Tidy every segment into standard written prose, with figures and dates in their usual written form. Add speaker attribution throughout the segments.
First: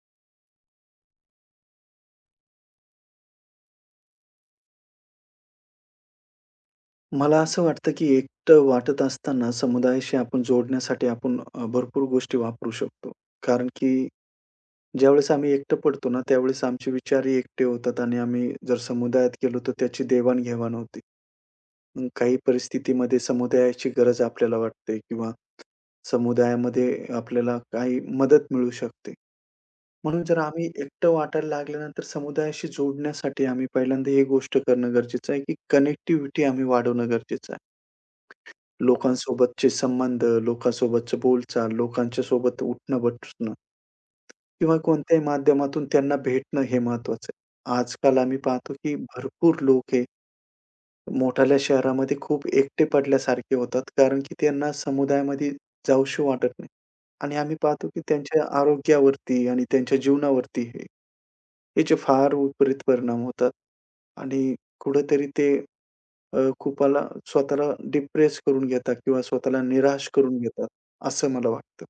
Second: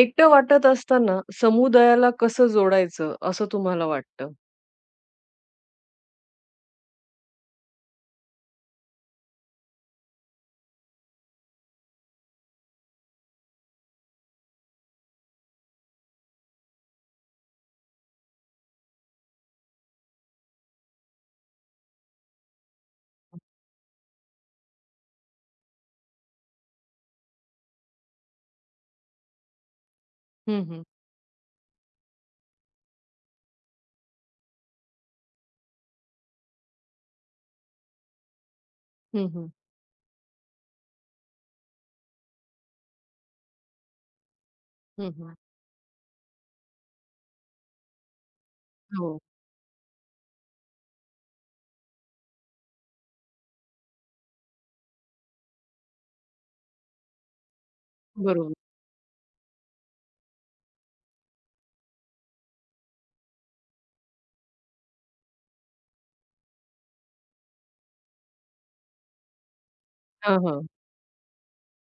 Speaker 1: एकटं वाटत असताना समुदायाला कसं जोडायचं असं तुम्हाला वाटतं?
Speaker 2: मला असं वाटतं, की एकटं वाटत असताना समुदायाशी आपण जोडण्यासाठी भरपूर गोष्टी वापरू शकतो. कारण की ज्यावेळेस आम्ही एकटं पडतो ना, त्यावेळेस आमचे विचारही एकटे होतात आणि आम्ही जर समुदायात गेलो तर त्याची देवाण-घेवाण होते. मग काही परिस्थितीमध्ये समुदायाची गरज आपल्याला वाटते किंवा समुदायामध्ये आपल्याला काही मदत मिळू शकते. म्हणून जर
Speaker 1: हं,
Speaker 2: आम्ही
Speaker 1: हं.
Speaker 2: एकटं वाटायला लागल्यानंतर समुदायाशी जोडण्यासाठी आम्ही पहिल्यांदा ही गोष्ट करणं गरजेचं आहे, की कनेक्टिव्हिटी आम्ही वाढवणं गरजेचं आहे.
Speaker 1: हं, हं.
Speaker 2: लोकांसोबतचे संबंध, लोकांसोबतचं बोलचाल, लोकांच्या सोबत उठणं-बसणं किंवा
Speaker 1: हं,
Speaker 2: कोणत्याही
Speaker 1: हं.
Speaker 2: माध्यमातून त्यांना भेटणं हे महत्वाचं आहे. आजकाल आम्ही पाहतो, की
Speaker 1: हो,
Speaker 2: भरपूर लोक हे मोठाल्या शहरामध्ये खूप एकटे पडल्यासारखे होतात, कारण की त्यांना समुदायामध्ये जावसं वाटत नाही. आणि आम्ही पाहतो, की त्यांच्या
Speaker 1: बरोबर.
Speaker 2: आरोग्यावरती आणि त्यांच्या जीवनावरती हे याचे फार विपरीत परिणाम होतात आणि कुठेतरी ते अ, खूपला स्वतःला डिप्रेस करून घेतात किंवा स्वतःला निराश करून
Speaker 1: हां, हां.
Speaker 2: घेतात, असं मला वाटतं.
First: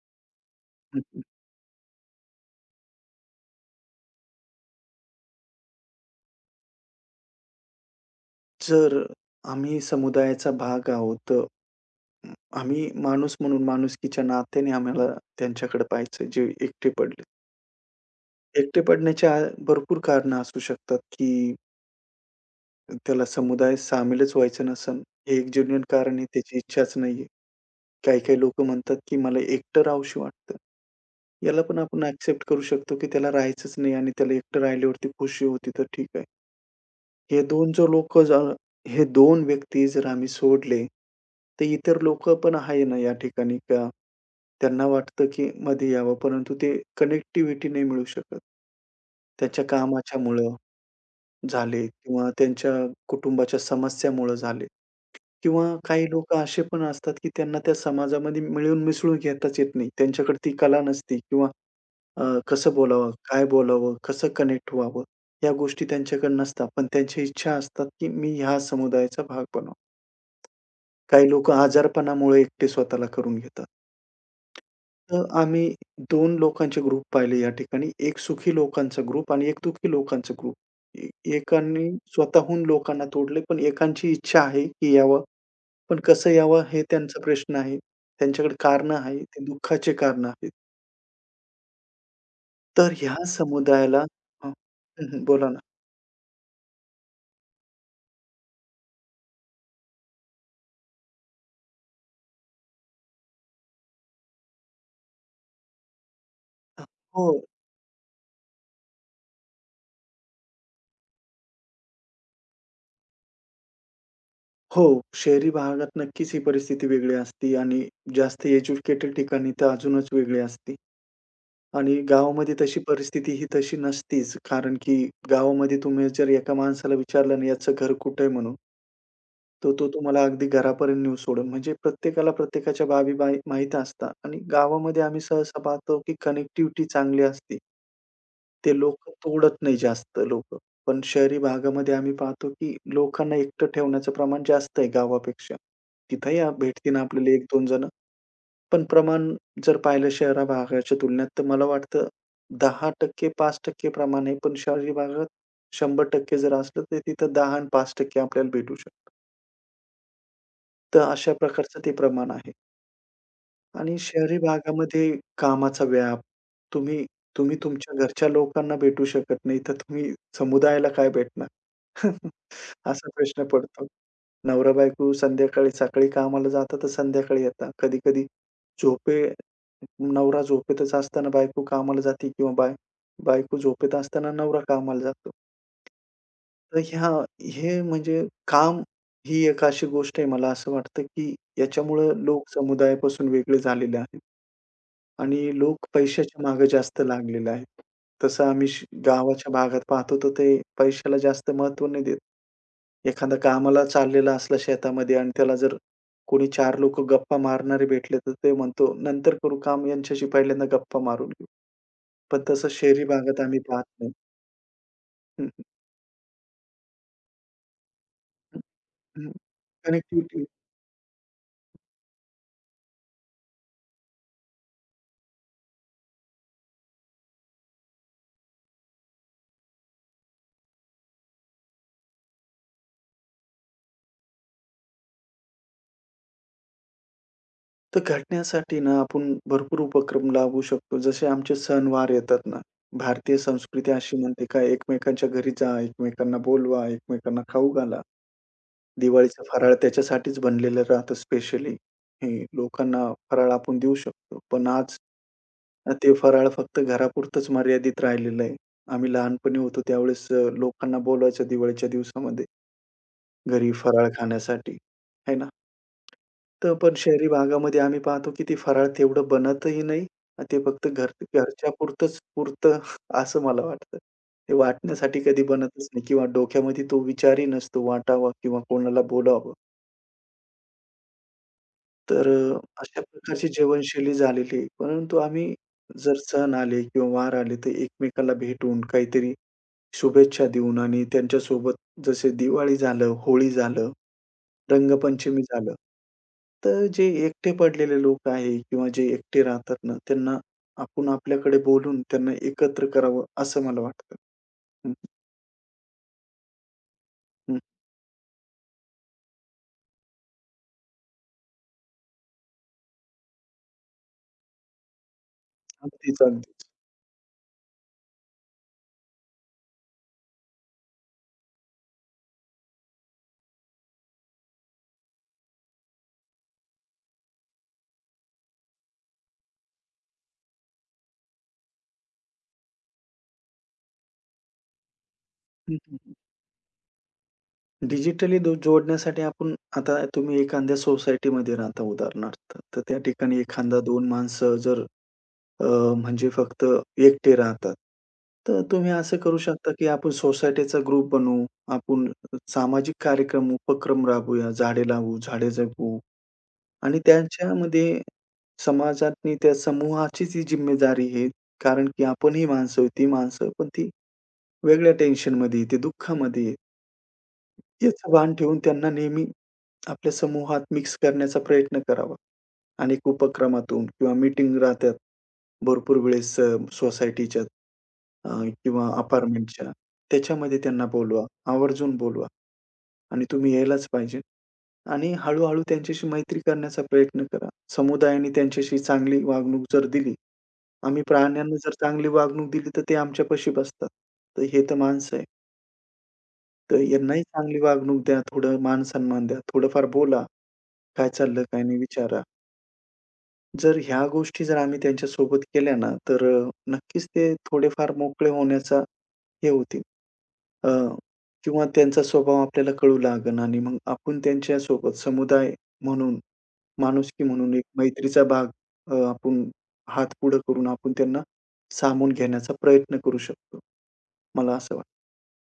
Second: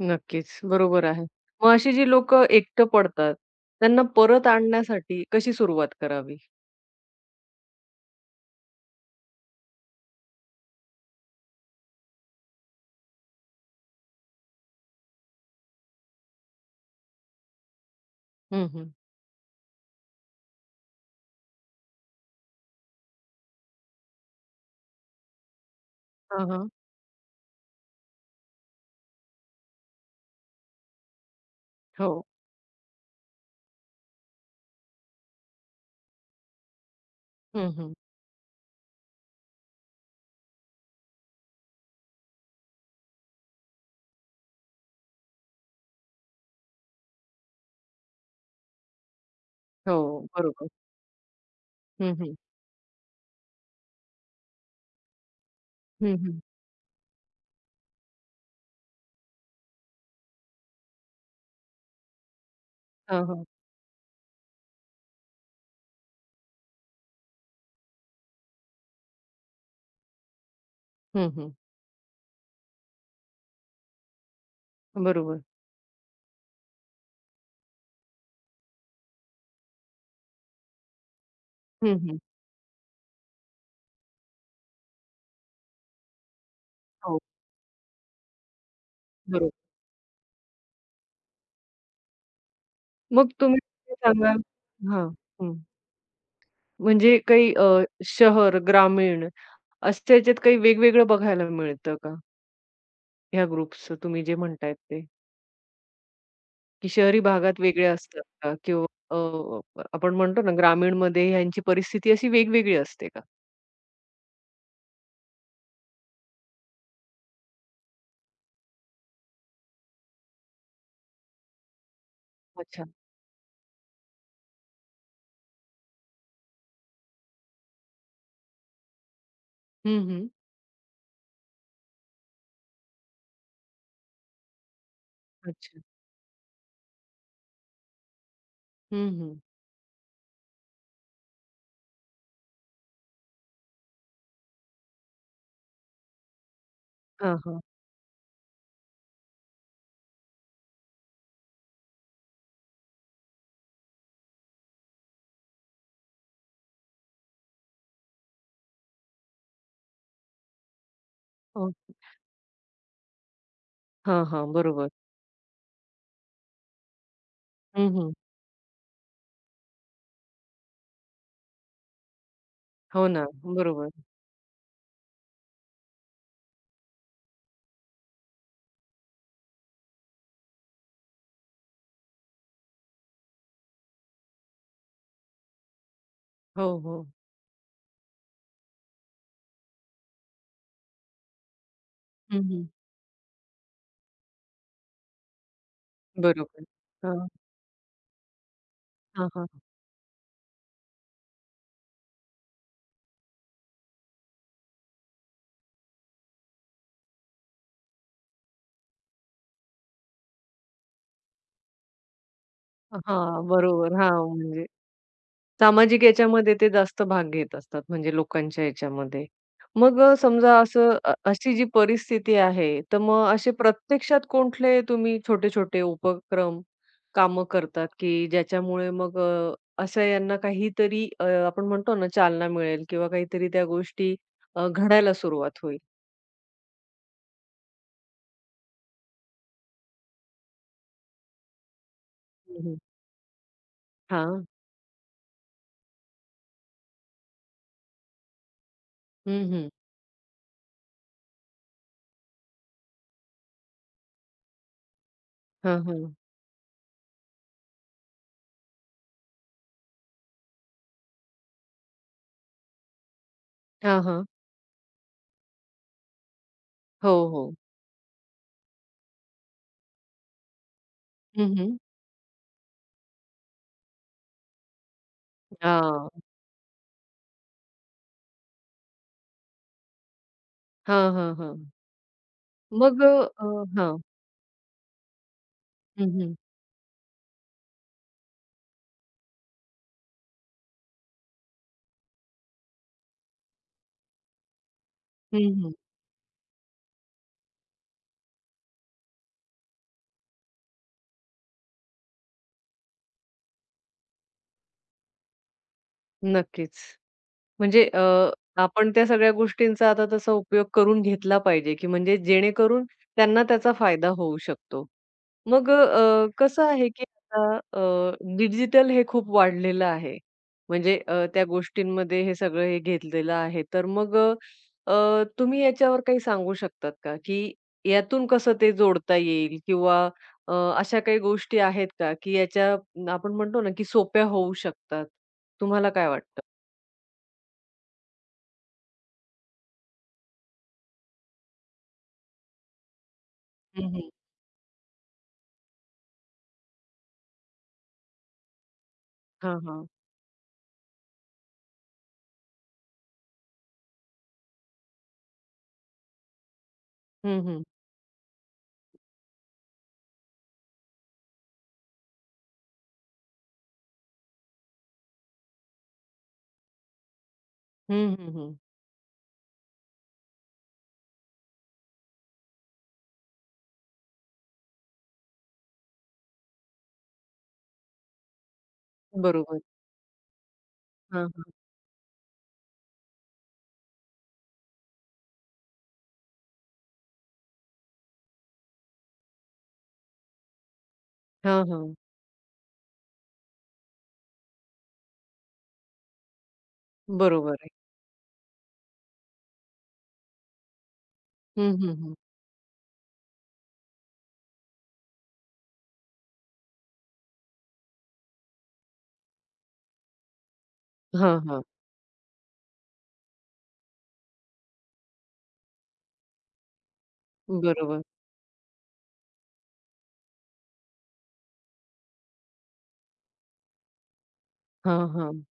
Speaker 1: नक्कीच. बरोबर
Speaker 2: हं.
Speaker 1: आहे. मग अशी जी लोकं एकटं पडतात, त्यांना परत आणण्यासाठी कशी सुरुवात करावी?
Speaker 2: जर आम्ही समुदायाचा भाग आहोत, तर आम्ही माणूस म्हणून माणुसकीच्या नात्याने आम्हाला त्यांच्याकडे पाहायचं जे एकटे पडले.
Speaker 1: हं,
Speaker 2: एकटे
Speaker 1: हं.
Speaker 2: पडण्याच्या भरपूर कारणं असू शकतात, की त्याला समुदायात सामीलच व्हायचं नसेल, हे एक जेन्युइन कारण आहे,
Speaker 1: हां,
Speaker 2: त्याची
Speaker 1: हां.
Speaker 2: इच्छाच नाहीये. काही-काही लोकं म्हणतात, की मला एकटं राहावसं वाटतं. याला पण आपण
Speaker 1: हो.
Speaker 2: एक्सेप्ट करू शकतो, की त्याला राहायचंच नाही आणि त्याला एकटं राहिल्यावरती खुशी होती तर ठीक आहे. हे
Speaker 1: हं,
Speaker 2: 2 जर
Speaker 1: हं.
Speaker 2: लोकं ज हे 2 व्यक्ती जर आम्ही सोडले, तर इतर लोकं पण आहे ना या ठिकाणी का त्यांना वाटतं, की मध्ये यावं, परंतु ते कनेक्टिव्हिटी नाही मिळू शकत. त्याच्या
Speaker 1: हो,
Speaker 2: कामाच्यामुळं
Speaker 1: बरोबर.
Speaker 2: झाले
Speaker 1: हं,
Speaker 2: किंवा
Speaker 1: हं.
Speaker 2: त्यांच्या कुटुंबाच्या समस्यामुळं झाले किंवा काही
Speaker 1: हं, हं.
Speaker 2: लोकं असे पण असतात, की त्यांना त्या समाजामध्ये मिळून मिसळून घेताच येत नाही. त्यांच्याकडे ती कला नसते किंवा कसं बोलावं?
Speaker 1: हां,
Speaker 2: काय
Speaker 1: हां.
Speaker 2: बोलावं? कसं कनेक्ट व्हावं? या गोष्टी त्यांच्याकडे नसतात. पण त्यांची इच्छा असतात, की मी ह्या समुदायाचा भाग बनावं. काही
Speaker 1: हं, हं.
Speaker 2: लोकं आजारपणामुळे एकटे स्वतःला करून घेतात. तर
Speaker 1: बरोबर.
Speaker 2: आम्ही 2 लोकांचे ग्रुप पाहिले या ठिकाणी. एक सुखी लोकांचा ग्रुप आणि एक दुःखी लोकांचा ग्रुप. ए एकाने
Speaker 1: हं, हं.
Speaker 2: स्वतःहून लोकांना तोडले, पण एकांची इच्छा आहे, की यावं. पण कसं यावं हे
Speaker 1: हो,
Speaker 2: त्यांचा प्रश्न आहे. त्यांच्याकडे कारणं आहे. ते
Speaker 1: बरोबर.
Speaker 2: दुःखाचे कारणं आहेत. तर ह्या
Speaker 1: मग तुम्ही
Speaker 2: समुदायाला.
Speaker 1: सांगाल
Speaker 2: हं,
Speaker 1: हां,
Speaker 2: हं. बोला
Speaker 1: हं.
Speaker 2: ना.
Speaker 1: म्हणजे काही शहर, ग्रामीण असं ह्याच्यात काही वेगवेगळं बघायला मिळतं का? ह्या ग्रुप्सचं तुम्ही जे म्हणतायत ते, की शहरी
Speaker 2: हो.
Speaker 1: भागात वेगळे असतात का? किंवा अ, आपण म्हणतो ना ग्रामीणमध्ये ह्यांची परिस्थिती अशी वेगवेगळी असते का?
Speaker 2: हो, शहरी भागात नक्कीच ही परिस्थिती वेगळी असते आणि जास्त एज्युकेटेड ठिकाणी तर अजूनच वेगळी असते आणि गावामध्ये तशी
Speaker 1: अच्छा.
Speaker 2: परिस्थिती ही तशी नसतीच. कारण की गावामध्ये तुम्ही जर एका माणसाला विचारलं ना, याचं घर कुठे आहे म्हणून, तर तो
Speaker 1: हं,
Speaker 2: तुम्हाला
Speaker 1: हं.
Speaker 2: अगदी घरापर्यंत नेऊ सोडेल. म्हणजे प्रत्येकाला प्रत्येकाच्या बाबी माहीत असतात आणि गावामध्ये आम्ही सहसा
Speaker 1: अच्छा.
Speaker 2: पाहतो की कनेक्टिव्हिटी चांगली असते. ते
Speaker 1: हं,
Speaker 2: लोकं
Speaker 1: हं.
Speaker 2: तोडत नाही जास्त लोकं. पण शहरी भागामध्ये आम्ही पाहतो, की लोकांना एकटं ठेवण्याचं प्रमाण जास्त आहे गावापेक्षा. तिथंही भेटतील आपल्याला
Speaker 1: हां, हां.
Speaker 2: 1-2 जण. पण प्रमाण जर पाहिलं शहरा भागाच्या तुलनेत, तर मला वाटतं 10% 5% प्रमाण आहे. पण शहरी भागात 100% जर असलं, तर तिथं 10 आणि 5% आपल्याला भेटू शकतं. तर अशा प्रकारचं ते
Speaker 1: ओके.
Speaker 2: प्रमाण आहे. आणि
Speaker 1: हां,
Speaker 2: शहरी
Speaker 1: हां. बरोबर.
Speaker 2: भागामध्ये कामाचा व्याप, तुम्ही तुम्ही
Speaker 1: हं,
Speaker 2: तुमच्या
Speaker 1: हं.
Speaker 2: घरच्या लोकांना भेटू शकत नाही, तर तुम्ही समुदायाला काय भेटणार?
Speaker 1: हो
Speaker 2: असा
Speaker 1: ना.
Speaker 2: प्रश्न पडतो.
Speaker 1: बरोबर.
Speaker 2: नवरा-बायको संध्याकाळी सकाळी कामाला जातात, तर संध्याकाळी येतात. कधी-कधी झोपे नवरा झोपेतच असताना बायको कामाला जाते किंवा बायको झोपेत असताना नवरा कामाला जातो.
Speaker 1: हो,
Speaker 2: तर
Speaker 1: हो.
Speaker 2: ह्या हे म्हणजे काम ही एक अशी गोष्ट आहे मला असं वाटतं, की याच्यामुळं
Speaker 1: हं,
Speaker 2: लोक
Speaker 1: हं.
Speaker 2: समुदायापासून वेगळे झालेले आहेत. आणि लोक पैशाच्या
Speaker 1: बरोबर.
Speaker 2: मागे जास्त
Speaker 1: हां.
Speaker 2: लागलेले आहेत. तसं आम्ही
Speaker 1: हां, हां.
Speaker 2: गावाच्या भागात पाहतो, तर ते पैशाला जास्त महत्त्व नाही देत. एखादा कामाला चाललेला असला शेतामध्ये आणि त्याला जर कोणी 4 लोकं गप्पा मारणारे भेटले, तर ते म्हणतो, "नंतर करू काम, यांच्याशी पहिल्यांदा गप्पा मारून घेऊ." पण तसं शहरी भागात
Speaker 1: हां,
Speaker 2: आम्ही पाहत
Speaker 1: बरोबर. हां,
Speaker 2: नाही.
Speaker 1: म्हणजे सामाजिक याच्यामध्ये ते जास्त भाग घेत असतात, म्हणजे लोकांच्या याच्यामध्ये. मग
Speaker 2: कनेक्टिव्हिटी
Speaker 1: समजा असं अशी जी परिस्थिती आहे, तर मग असे प्रत्यक्षात कुठले तुम्ही छोटे-छोटे उपक्रम, कामं करतात, की ज्याच्यामुळे मग असं यांना काहीतरी आपण म्हणतो ना चालना मिळेल किंवा काहीतरी त्या गोष्टी घडायला सुरुवात होईल?
Speaker 2: तर घटण्यासाठी ना आपण भरपूर उपक्रम लावू शकतो. जसे आमचे सणवार येतात ना,
Speaker 1: हं, हं.
Speaker 2: भारतीय संस्कृती हं. अशी
Speaker 1: हां.
Speaker 2: म्हणते का एकमेकांच्या घरी जा, एकमेकांना बोलवा, एकमेकांना खाऊ घाला. दिवाळीचं
Speaker 1: हं, हं.
Speaker 2: फराळ त्याच्यासाठीच बनलेलं राहतं स्पेशली. हे लोकांना फराळ आपण देऊ शकतो. पण आज
Speaker 1: हां, हां.
Speaker 2: ते फराळ फक्त घरापुरतंच मर्यादित राहिलेलं आहे. आम्ही लहानपणी होतो त्यावेळेस लोकांना बोलवायचं दिवाळीच्या दिवसामध्ये घरी
Speaker 1: हां,
Speaker 2: फराळ
Speaker 1: हां.
Speaker 2: खाण्यासाठी, है ना? तर पण
Speaker 1: हो,
Speaker 2: शहरी
Speaker 1: हो.
Speaker 2: भागामध्ये आम्ही पाहतो की ते फराळ तेवढं बनतही नाही. ते फक्त
Speaker 1: हं, हं.
Speaker 2: घरच्यापुरतंच पुरतं असं मला वाटतं. ते वाटण्यासाठी कधी बनतच नाही
Speaker 1: हां.
Speaker 2: किंवा डोक्यामध्ये तो विचारही नसतो वाटावा किंवा कोणाला बोलावं.
Speaker 1: हां, हां, हां.
Speaker 2: तर अशा
Speaker 1: मग अ,
Speaker 2: प्रकारची
Speaker 1: हां.
Speaker 2: जीवनशैली झालेली आहे. परंतु आम्ही
Speaker 1: हं,
Speaker 2: जर
Speaker 1: हं.
Speaker 2: सण आले किंवा वार आले तर एकमेकाला भेटून काहीतरी शुभेच्छा देऊन आणि त्यांच्यासोबत जसे दिवाळी झालं, होळी झालं,
Speaker 1: हं,
Speaker 2: रंगपंचमी
Speaker 1: हं.
Speaker 2: झालं. तर जे एकटे पडलेले लोक आहे किंवा जे एकटे राहतात ना, त्यांना आपण आपल्याकडे बोलवून त्यांना एकत्र करावं, असं मला वाटतं. हं,
Speaker 1: नक्कीच.
Speaker 2: हं.
Speaker 1: म्हणजे आपण त्या सगळ्या गोष्टींचा आता तसा उपयोग करून घेतला पाहिजे, की म्हणजे जेणेकरून त्यांना त्याचा फायदा होऊ शकतो. मग
Speaker 2: अगदीच,
Speaker 1: कसं
Speaker 2: अगदीच.
Speaker 1: आहे, की आता डिजिटल हे खूप वाढलेलं आहे. म्हणजे त्या गोष्टींमध्ये हे सगळं हे घेतलेलं आहे. तर मग अ, अ, तुम्ही याच्यावर काही सांगू शकतात का, की यातून कसं ते जोडता येईल किंवा अशा काही गोष्टी आहेत का, की याच्या न, आपण म्हणतो ना, की सोप्या होऊ शकतात?
Speaker 2: हं,
Speaker 1: तुम्हाला
Speaker 2: हं,
Speaker 1: काय
Speaker 2: हं.
Speaker 1: वाटतं?
Speaker 2: डिजिटली जोडण्यासाठी आपण आता तुम्ही एखाद्या सोसायटीमध्ये राहता उदाहरणार्थ, तर त्या ठिकाणी एखादा
Speaker 1: हं,
Speaker 2: 2
Speaker 1: हं.
Speaker 2: माणसं जर अ, म्हणजे फक्त एकटे राहतात, तर तुम्ही असं करू
Speaker 1: हां,
Speaker 2: शकता,
Speaker 1: हां.
Speaker 2: की आपण सोसायटीचा ग्रुप बनवू, आपण सामाजिक कार्यक्रम, उपक्रम राबवूया, झाडे लावू, झाडे जगवू. आणि
Speaker 1: हं, हं.
Speaker 2: त्यांच्यामध्ये समाजातनी त्या समूहाची ती जिम्मेदारी आहे. कारण की आपणही माणसं आहोत, ती माणसं आहोत, पण ती वेगळ्या टेन्शनमध्ये आहे, ते दुःखामध्ये आहे. याचं
Speaker 1: हं, हं,
Speaker 2: भान
Speaker 1: हं.
Speaker 2: ठेवून त्यांना नेहमी आपल्या समूहात मिक्स करण्याचा प्रयत्न करावा. अनेक उपक्रमातून किंवा मीटिंग राहतात भरपूर वेळेस सोसायटीच्या किंवा
Speaker 1: बरोबर.
Speaker 2: अपार्टमेंटच्या. त्याच्यामध्ये त्यांना बोलवा,
Speaker 1: हां, हां.
Speaker 2: आवर्जून बोलवा. आणि तुम्ही यायलाच पाहिजे. आणि हळू-हळू त्यांच्याशी मैत्री करण्याचा प्रयत्न करा. समुदायाने त्यांच्याशी चांगली वागणूक जर दिली, आम्ही प्राण्यांना
Speaker 1: हां,
Speaker 2: जर
Speaker 1: हां.
Speaker 2: चांगली वागणूक दिली, तर ते आमच्यापाशी बसतात. तर हे तर माणसं आहे. तर यांनाही
Speaker 1: बरोबर
Speaker 2: चांगली
Speaker 1: आहे.
Speaker 2: वागणूक द्या, थोडं मान-सन्मान द्या, थोडंफार बोला, काय चाललं, काय
Speaker 1: हं,
Speaker 2: नाही
Speaker 1: हं, हं.
Speaker 2: विचारा. जर ह्या गोष्टी जर आम्ही त्यांच्यासोबत केल्या ना, तर नक्कीच ते थोडेफार मोकळे होण्याचा हे होतील अ,
Speaker 1: हां, हां.
Speaker 2: किंवा त्यांचा स्वभाव आपल्याला कळू लागेल आणि मग आपण त्यांच्यासोबत समुदाय म्हणून माणुसकी म्हणून एक
Speaker 1: बरोबर.
Speaker 2: मैत्रीचा भाग आपण हात पुढे करून आपण त्यांना सामावून घेण्याचा प्रयत्न करू शकतो. मला असं वाटतं.
Speaker 1: हां, हां.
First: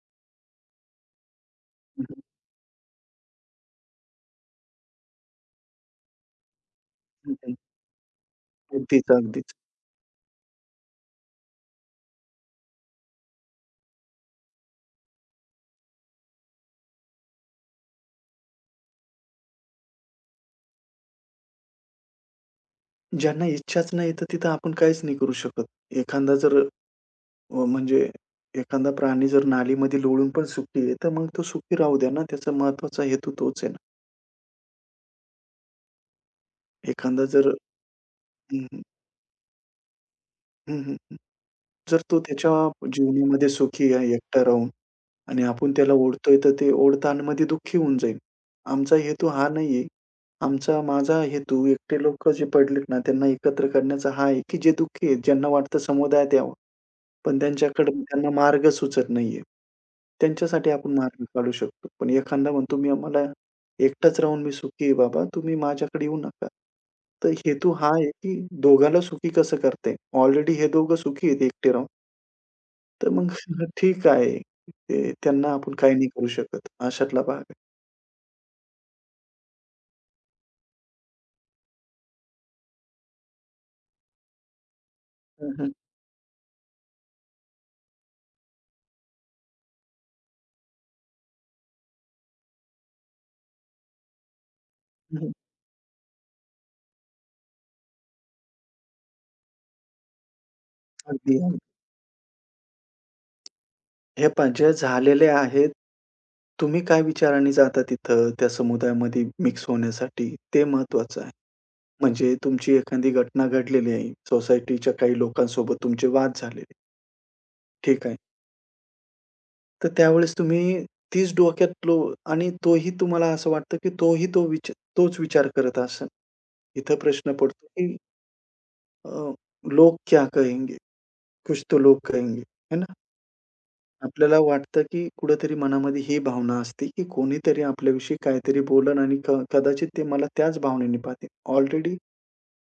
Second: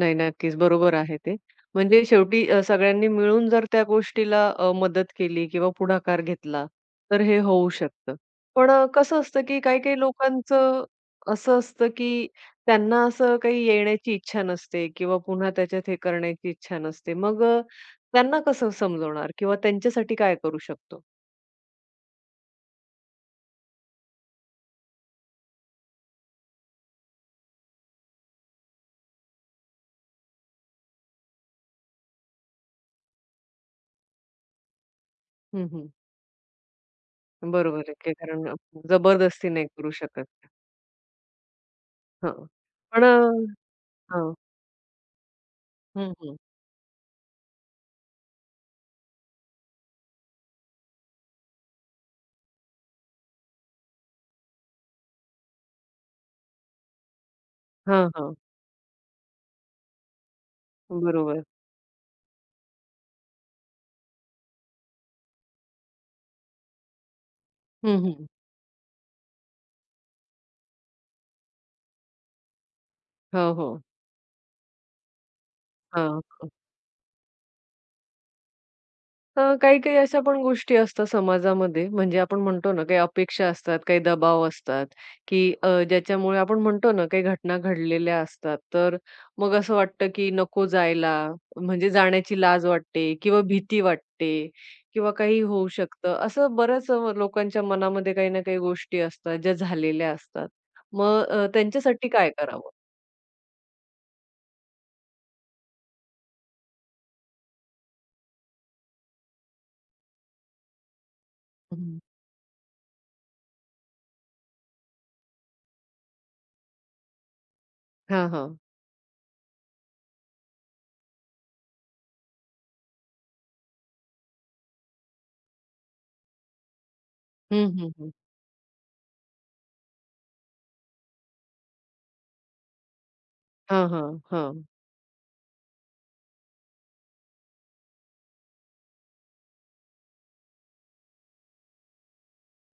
Speaker 1: नाही, नक्कीच. बरोबर आहे ते.
Speaker 2: हं,
Speaker 1: म्हणजे
Speaker 2: हं.
Speaker 1: शेवटी सगळ्यांनी मिळून जर त्या गोष्टीला मदत केली किंवा पुढाकार घेतला, तर हे होऊ शकतं. पण
Speaker 2: अगदीच,
Speaker 1: कसं असतं,
Speaker 2: अगदीच.
Speaker 1: की काही-काही लोकांचं असं असतं, की त्यांना असं काही येण्याची इच्छा नसते किंवा पुन्हा त्याच्यात हे करण्याची इच्छा नसते. मग त्यांना कसं समजवणार किंवा त्यांच्यासाठी काय करू शकतो?
Speaker 2: ज्यांना इच्छाच नाही तर तिथं आपण काहीच नाही करू शकत. एखादा जर म्हणजे एखादा प्राणी जर नालीमध्ये लोळून पण सुखी आहे, तर मग तो सुखी राहू द्या ना. त्याचा महत्त्वाचा हेतू तोच आहे ना.
Speaker 1: हं, हं.
Speaker 2: एखादा जर
Speaker 1: बरोबर आहे, की कारण
Speaker 2: हं, हं.
Speaker 1: जबरदस्ती नाही करू शकत.
Speaker 2: हं, हं, हं. जर तो
Speaker 1: हं.
Speaker 2: त्याच्या
Speaker 1: पण अ,
Speaker 2: जीवनामध्ये सुखी आहे
Speaker 1: हां.
Speaker 2: एकटा राहून आणि आपण त्याला
Speaker 1: हं, हं.
Speaker 2: ओढतोय, तर ते ओढतानामध्ये दुःखी होऊन जाईल. आमचा हेतू हा नाहीये. आमचा माझा हेतू एकटे लोकं जे पडलेत ना, त्यांना एकत्र करण्याचा हा आहे, की जे दुःखी आहेत, ज्यांना वाटतं समुदायात यावं, पण त्यांच्याकडे
Speaker 1: हां,
Speaker 2: त्यांना
Speaker 1: हां.
Speaker 2: मार्ग सुचत नाहीये. त्यांच्यासाठी आपण मार्ग
Speaker 1: बरोबर.
Speaker 2: काढू शकतो. पण एखादा म्हणतो, "मी मला एकटाच राहून मी सुखी आहे बाबा, तुम्ही माझ्याकडे येऊ नका." तर हेतू हा
Speaker 1: हं,
Speaker 2: आहे,
Speaker 1: हं.
Speaker 2: की दोघाला सुखी कसं करता येईल. ऑलरेडी हे दोघं सुखी आहेत एकटे राहून. तर मग
Speaker 1: हो, हो.
Speaker 2: ठीक आहे. ते त्यांना आपण काही नाही
Speaker 1: हां.
Speaker 2: करू शकत. अशातला भाग आहे.
Speaker 1: काही-काही अशा पण गोष्टी असतात समाजामध्ये म्हणजे आपण म्हणतो ना, काही अपेक्षा असतात, काही दबाव असतात, की
Speaker 2: हं, हं.
Speaker 1: ज्याच्यामुळे आपण म्हणतो ना, काही घटना घडलेल्या असतात. तर मग असं वाटतं, की नको जायला, म्हणजे जाण्याची लाज वाटते किंवा भीती वाटते किंवा
Speaker 2: हं,
Speaker 1: काही होऊ शकतं. असं बऱ्याच लोकांच्या मनामध्ये काही ना काही गोष्टी असतात, ज्या झालेल्या असतात. मग
Speaker 2: अगदी, अगदी.
Speaker 1: त्यांच्यासाठी काय करावं?
Speaker 2: हे पहा जे झालेले आहेत, तुम्ही काय विचाराने जाता तिथं त्या समुदायामध्ये मिक्स होण्यासाठी ते महत्वाचं आहे.
Speaker 1: हं.
Speaker 2: म्हणजे तुमची एखादी घटना घडलेली आहे. सोसायटीच्या काही लोकांसोबत तुमचे वाद झालेले. ठीक आहे.
Speaker 1: हां, हां.
Speaker 2: तर त्यावेळेस तुम्ही तीच डोक्यात आणि तोही तुम्हाला असं वाटतं, की तोही तो विच तोच विचार करत असेल. इथं प्रश्न
Speaker 1: हं,
Speaker 2: पडतो,
Speaker 1: हं,
Speaker 2: की
Speaker 1: हं.
Speaker 2: अ, "लोग क्या कहेंगे?" कुछ तो लोग कहेंगे, है ना?
Speaker 1: हां, हां,
Speaker 2: आपल्याला
Speaker 1: हां.
Speaker 2: वाटतं, की कुठेतरी मनामध्ये ही भावना असते, की कोणीतरी आपल्याविषयी काहीतरी बोलेल आणि कदाचित ते मला त्याच भावनेने पाहतील. ऑलरेडी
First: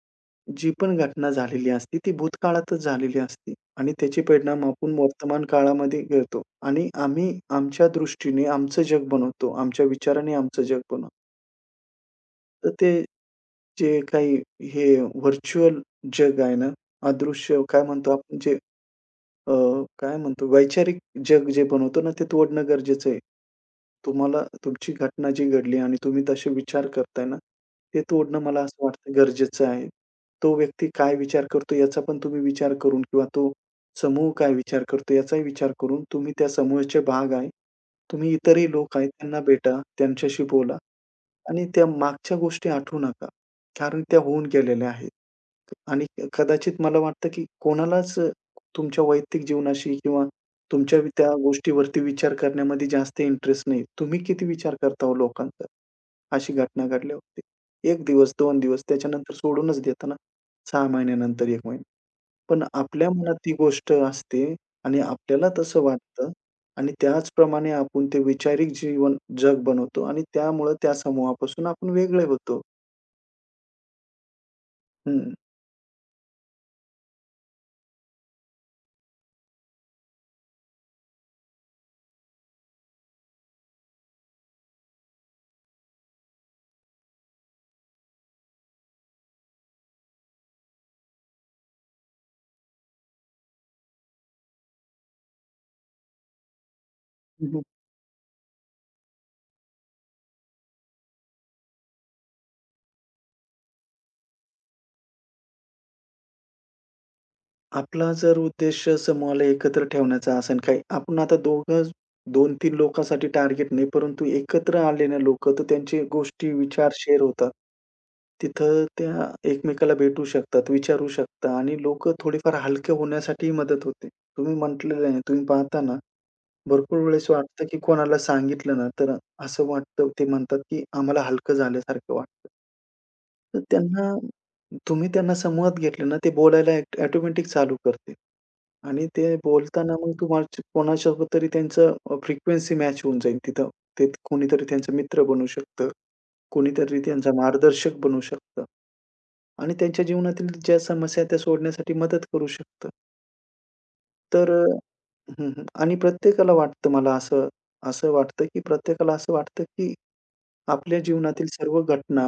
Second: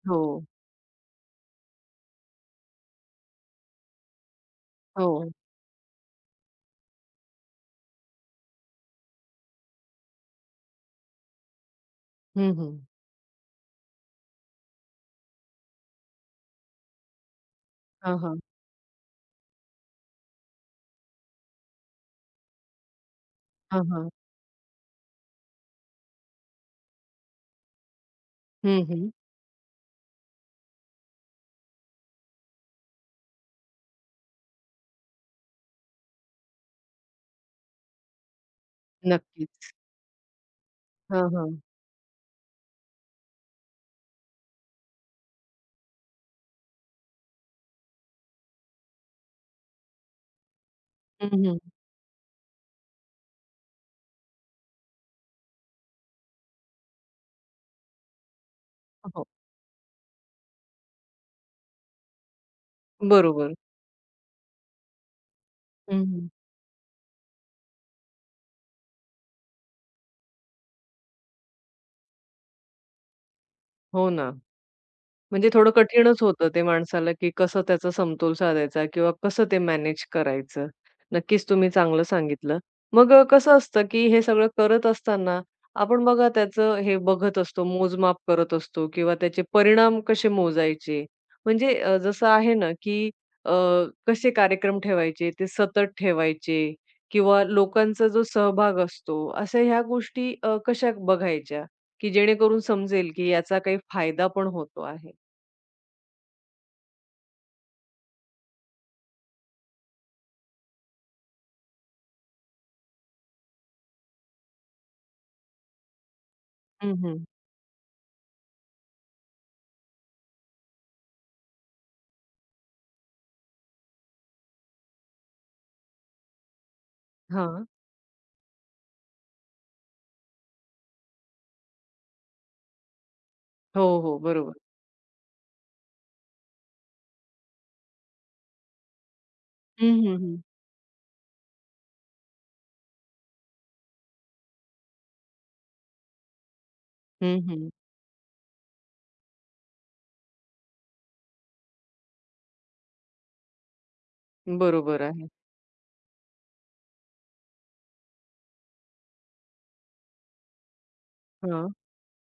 Speaker 1: हो,
Speaker 2: जी पण घटना झालेली असते, ती भूतकाळातच झालेली असते आणि त्याचे परिणाम आपण
Speaker 1: हो.
Speaker 2: वर्तमान काळामध्ये घेतो आणि आम्ही आमच्या दृष्टीने आमचं जग बनवतो, आमच्या विचाराने आमचं जग बनवतो.
Speaker 1: हं,
Speaker 2: तर
Speaker 1: हं.
Speaker 2: ते जे काही हे व्हर्चुअल जग आहे ना, अदृश्य काय म्हणतो
Speaker 1: हां,
Speaker 2: आपण
Speaker 1: हां.
Speaker 2: जे अ, काय म्हणतो वैचारिक जग जे बनवतो ना, ते तोडणं गरजेचं आहे.
Speaker 1: हां, हां.
Speaker 2: तुम्हाला तुमची घटना जी घडली आणि तुम्ही तसे विचार करताय ना, ते तोडणं मला
Speaker 1: हं,
Speaker 2: असं
Speaker 1: हं.
Speaker 2: वाटतं गरजेचं आहे. तो व्यक्ती काय विचार करतो याचा पण तुम्ही विचार करून किंवा तो समूह काय विचार करतो याचाही विचार करून तुम्ही त्या समूहाचे भाग आहे. तुम्ही इतरही लोक आहेत त्यांना
Speaker 1: नक्कीच.
Speaker 2: भेटा, त्यांच्याशी बोला
Speaker 1: हां, हां.
Speaker 2: आणि त्या मागच्या गोष्टी आठवू नका. कारण त्या होऊन गेलेल्या आहेत आणि कदाचित मला वाटतं, की कोणालाच तुमच्या वैयक्तिक जीवनाशी किंवा तुमच्या
Speaker 1: हं,
Speaker 2: त्या
Speaker 1: हं.
Speaker 2: गोष्टीवरती विचार करण्यामध्ये जास्त इंटरेस्ट नाही. तुम्ही किती विचार करता हो लोकांचा? अशी घटना घडल्यावरती. 1 दिवस, 2 दिवस
Speaker 1: हो.
Speaker 2: त्याच्यानंतर सोडूनच देता ना. महिन्यानंतर 1 महिना. पण आपल्या मनात ती
Speaker 1: बरोबर.
Speaker 2: गोष्ट असते आणि आपल्याला तसं
Speaker 1: हं, हं.
Speaker 2: वाटतं आणि त्याचप्रमाणे आपण ते वैचारिक जीवन जग बनवतो आणि त्यामुळं त्या समूहापासून आपण वेगळे होतो.
Speaker 1: हो ना.
Speaker 2: हं.
Speaker 1: म्हणजे थोडं कठीणच होतं ते माणसाला, की कसं त्याचा समतोल साधायचा किंवा कसं ते मॅनेज करायचं. नक्कीच तुम्ही चांगलं सांगितलं. मग कसं असतं, की हे सगळं करत असताना आपण बघा त्याचं हे बघत असतो, मोजमाप करत असतो किंवा त्याचे परिणाम कसे मोजायचे. म्हणजे जसं आहे ना, की अ, कसे कार्यक्रम ठेवायचे, ते सतत ठेवायचे किंवा लोकांचा जो सहभाग असतो, अशा ह्या गोष्टी कशा बघायच्या, की जेणेकरून समजेल, की याचा काही फायदा पण होतो आहे?
Speaker 2: आपला जर उद्देश समूहाला एकत्र ठेवण्याचा असेल काही आपण आता दोघं 2-3 लोकांसाठी टार्गेट नाही, परंतु एकत्र आलेले लोकं तर त्यांचे गोष्टी, विचार
Speaker 1: हं, हं.
Speaker 2: शेअर होतात. तिथं त्या एकमेकाला भेटू शकतात, विचारू शकतात आणि लोकं थोडीफार हलके होण्यासाठी मदत होते. तुम्ही म्हटलेलं आहे, तुम्ही पाहता ना, भरपूर वेळेस वाटतं
Speaker 1: हां.
Speaker 2: की कोणाला सांगितलं ना, तर असं वाटतं ते म्हणतात की आम्हाला हलकं झाल्यासारखं वाटतं. तर
Speaker 1: हो,
Speaker 2: त्यांना
Speaker 1: हो. बरोबर.
Speaker 2: तुम्ही त्यांना समूहात घेतलं ना, ते बोलायला ॲट ऑटोमॅटिक चालू करतील आणि ते
Speaker 1: हं,
Speaker 2: बोलताना मग
Speaker 1: हं, हं.
Speaker 2: तुम्हाला कोणासोबत तरी त्यांचं फ्रिक्वेन्सी मॅच होऊन जाईल तिथं. ते कोणीतरी त्यांचा मित्र बनू शकतं, कोणीतरी त्यांचा
Speaker 1: हं, हं.
Speaker 2: मार्गदर्शक बनू शकतं आणि त्यांच्या जीवनातील ज्या समस्या त्या सोडण्यासाठी मदत करू शकतं. तर
Speaker 1: बरोबर आहे.
Speaker 2: हं, हं. आणि प्रत्येकाला वाटतं मला असं असं वाटतं, की प्रत्येकाला असं वाटतं, की आपल्या जीवनातील
Speaker 1: हां,
Speaker 2: सर्व घटना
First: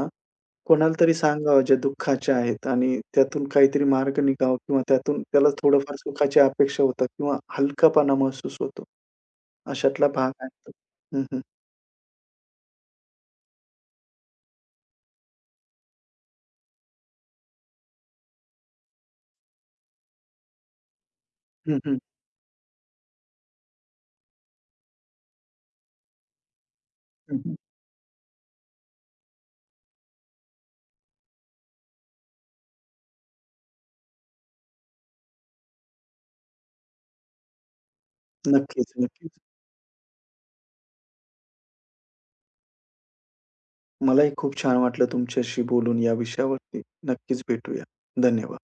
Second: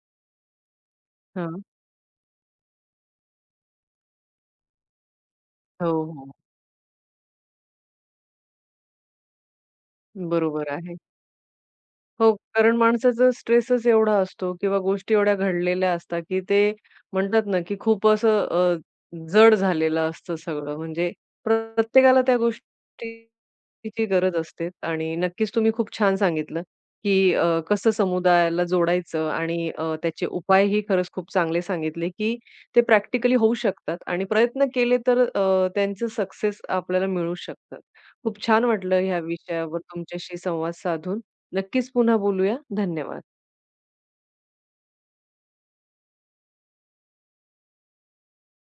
Speaker 2: कोणाला तरी सांगावं
Speaker 1: हां.
Speaker 2: ज्या दुःखाच्या आहेत आणि त्यातून काहीतरी मार्ग निघावा किंवा त्यातून त्याला
Speaker 1: हो,
Speaker 2: थोडंफार
Speaker 1: हो.
Speaker 2: सुखाची अपेक्षा होतात किंवा हलकापणा महसूस होतो. अशातला भाग आहे
Speaker 1: बरोबर
Speaker 2: तो.
Speaker 1: आहे.
Speaker 2: हं, हं.
Speaker 1: हो, कारण माणसाचा स्ट्रेसच एवढा असतो किंवा गोष्टी एवढ्या घडलेल्या असतात, की ते म्हणतात ना, की खूप जड झालेलं असतं सगळं. म्हणजे
Speaker 2: हं, हं.
Speaker 1: प्रत्येकाला त्या गोष्टीची गरज असते आणि नक्कीच तुम्ही खूप छान सांगितलं, की
Speaker 2: हं, हं.
Speaker 1: कसं समुदायाला जोडायचं आणि त्याचे उपायही खरंच खूप चांगले सांगितले, की ते प्रॅक्टिकली होऊ शकतात आणि प्रयत्न केले तर त्यांचं सक्सेस आपल्याला मिळू शकतात. खूप छान
Speaker 2: नक्कीच,
Speaker 1: वाटलं ह्या
Speaker 2: नक्कीच.
Speaker 1: विषयावर तुमच्याशी संवाद साधून नक्कीच पुन्हा बोलूया. धन्यवाद.
Speaker 2: मलाही खूप छान वाटलं तुमच्याशी बोलून या विषयावरती. नक्कीच भेटूया. धन्यवाद.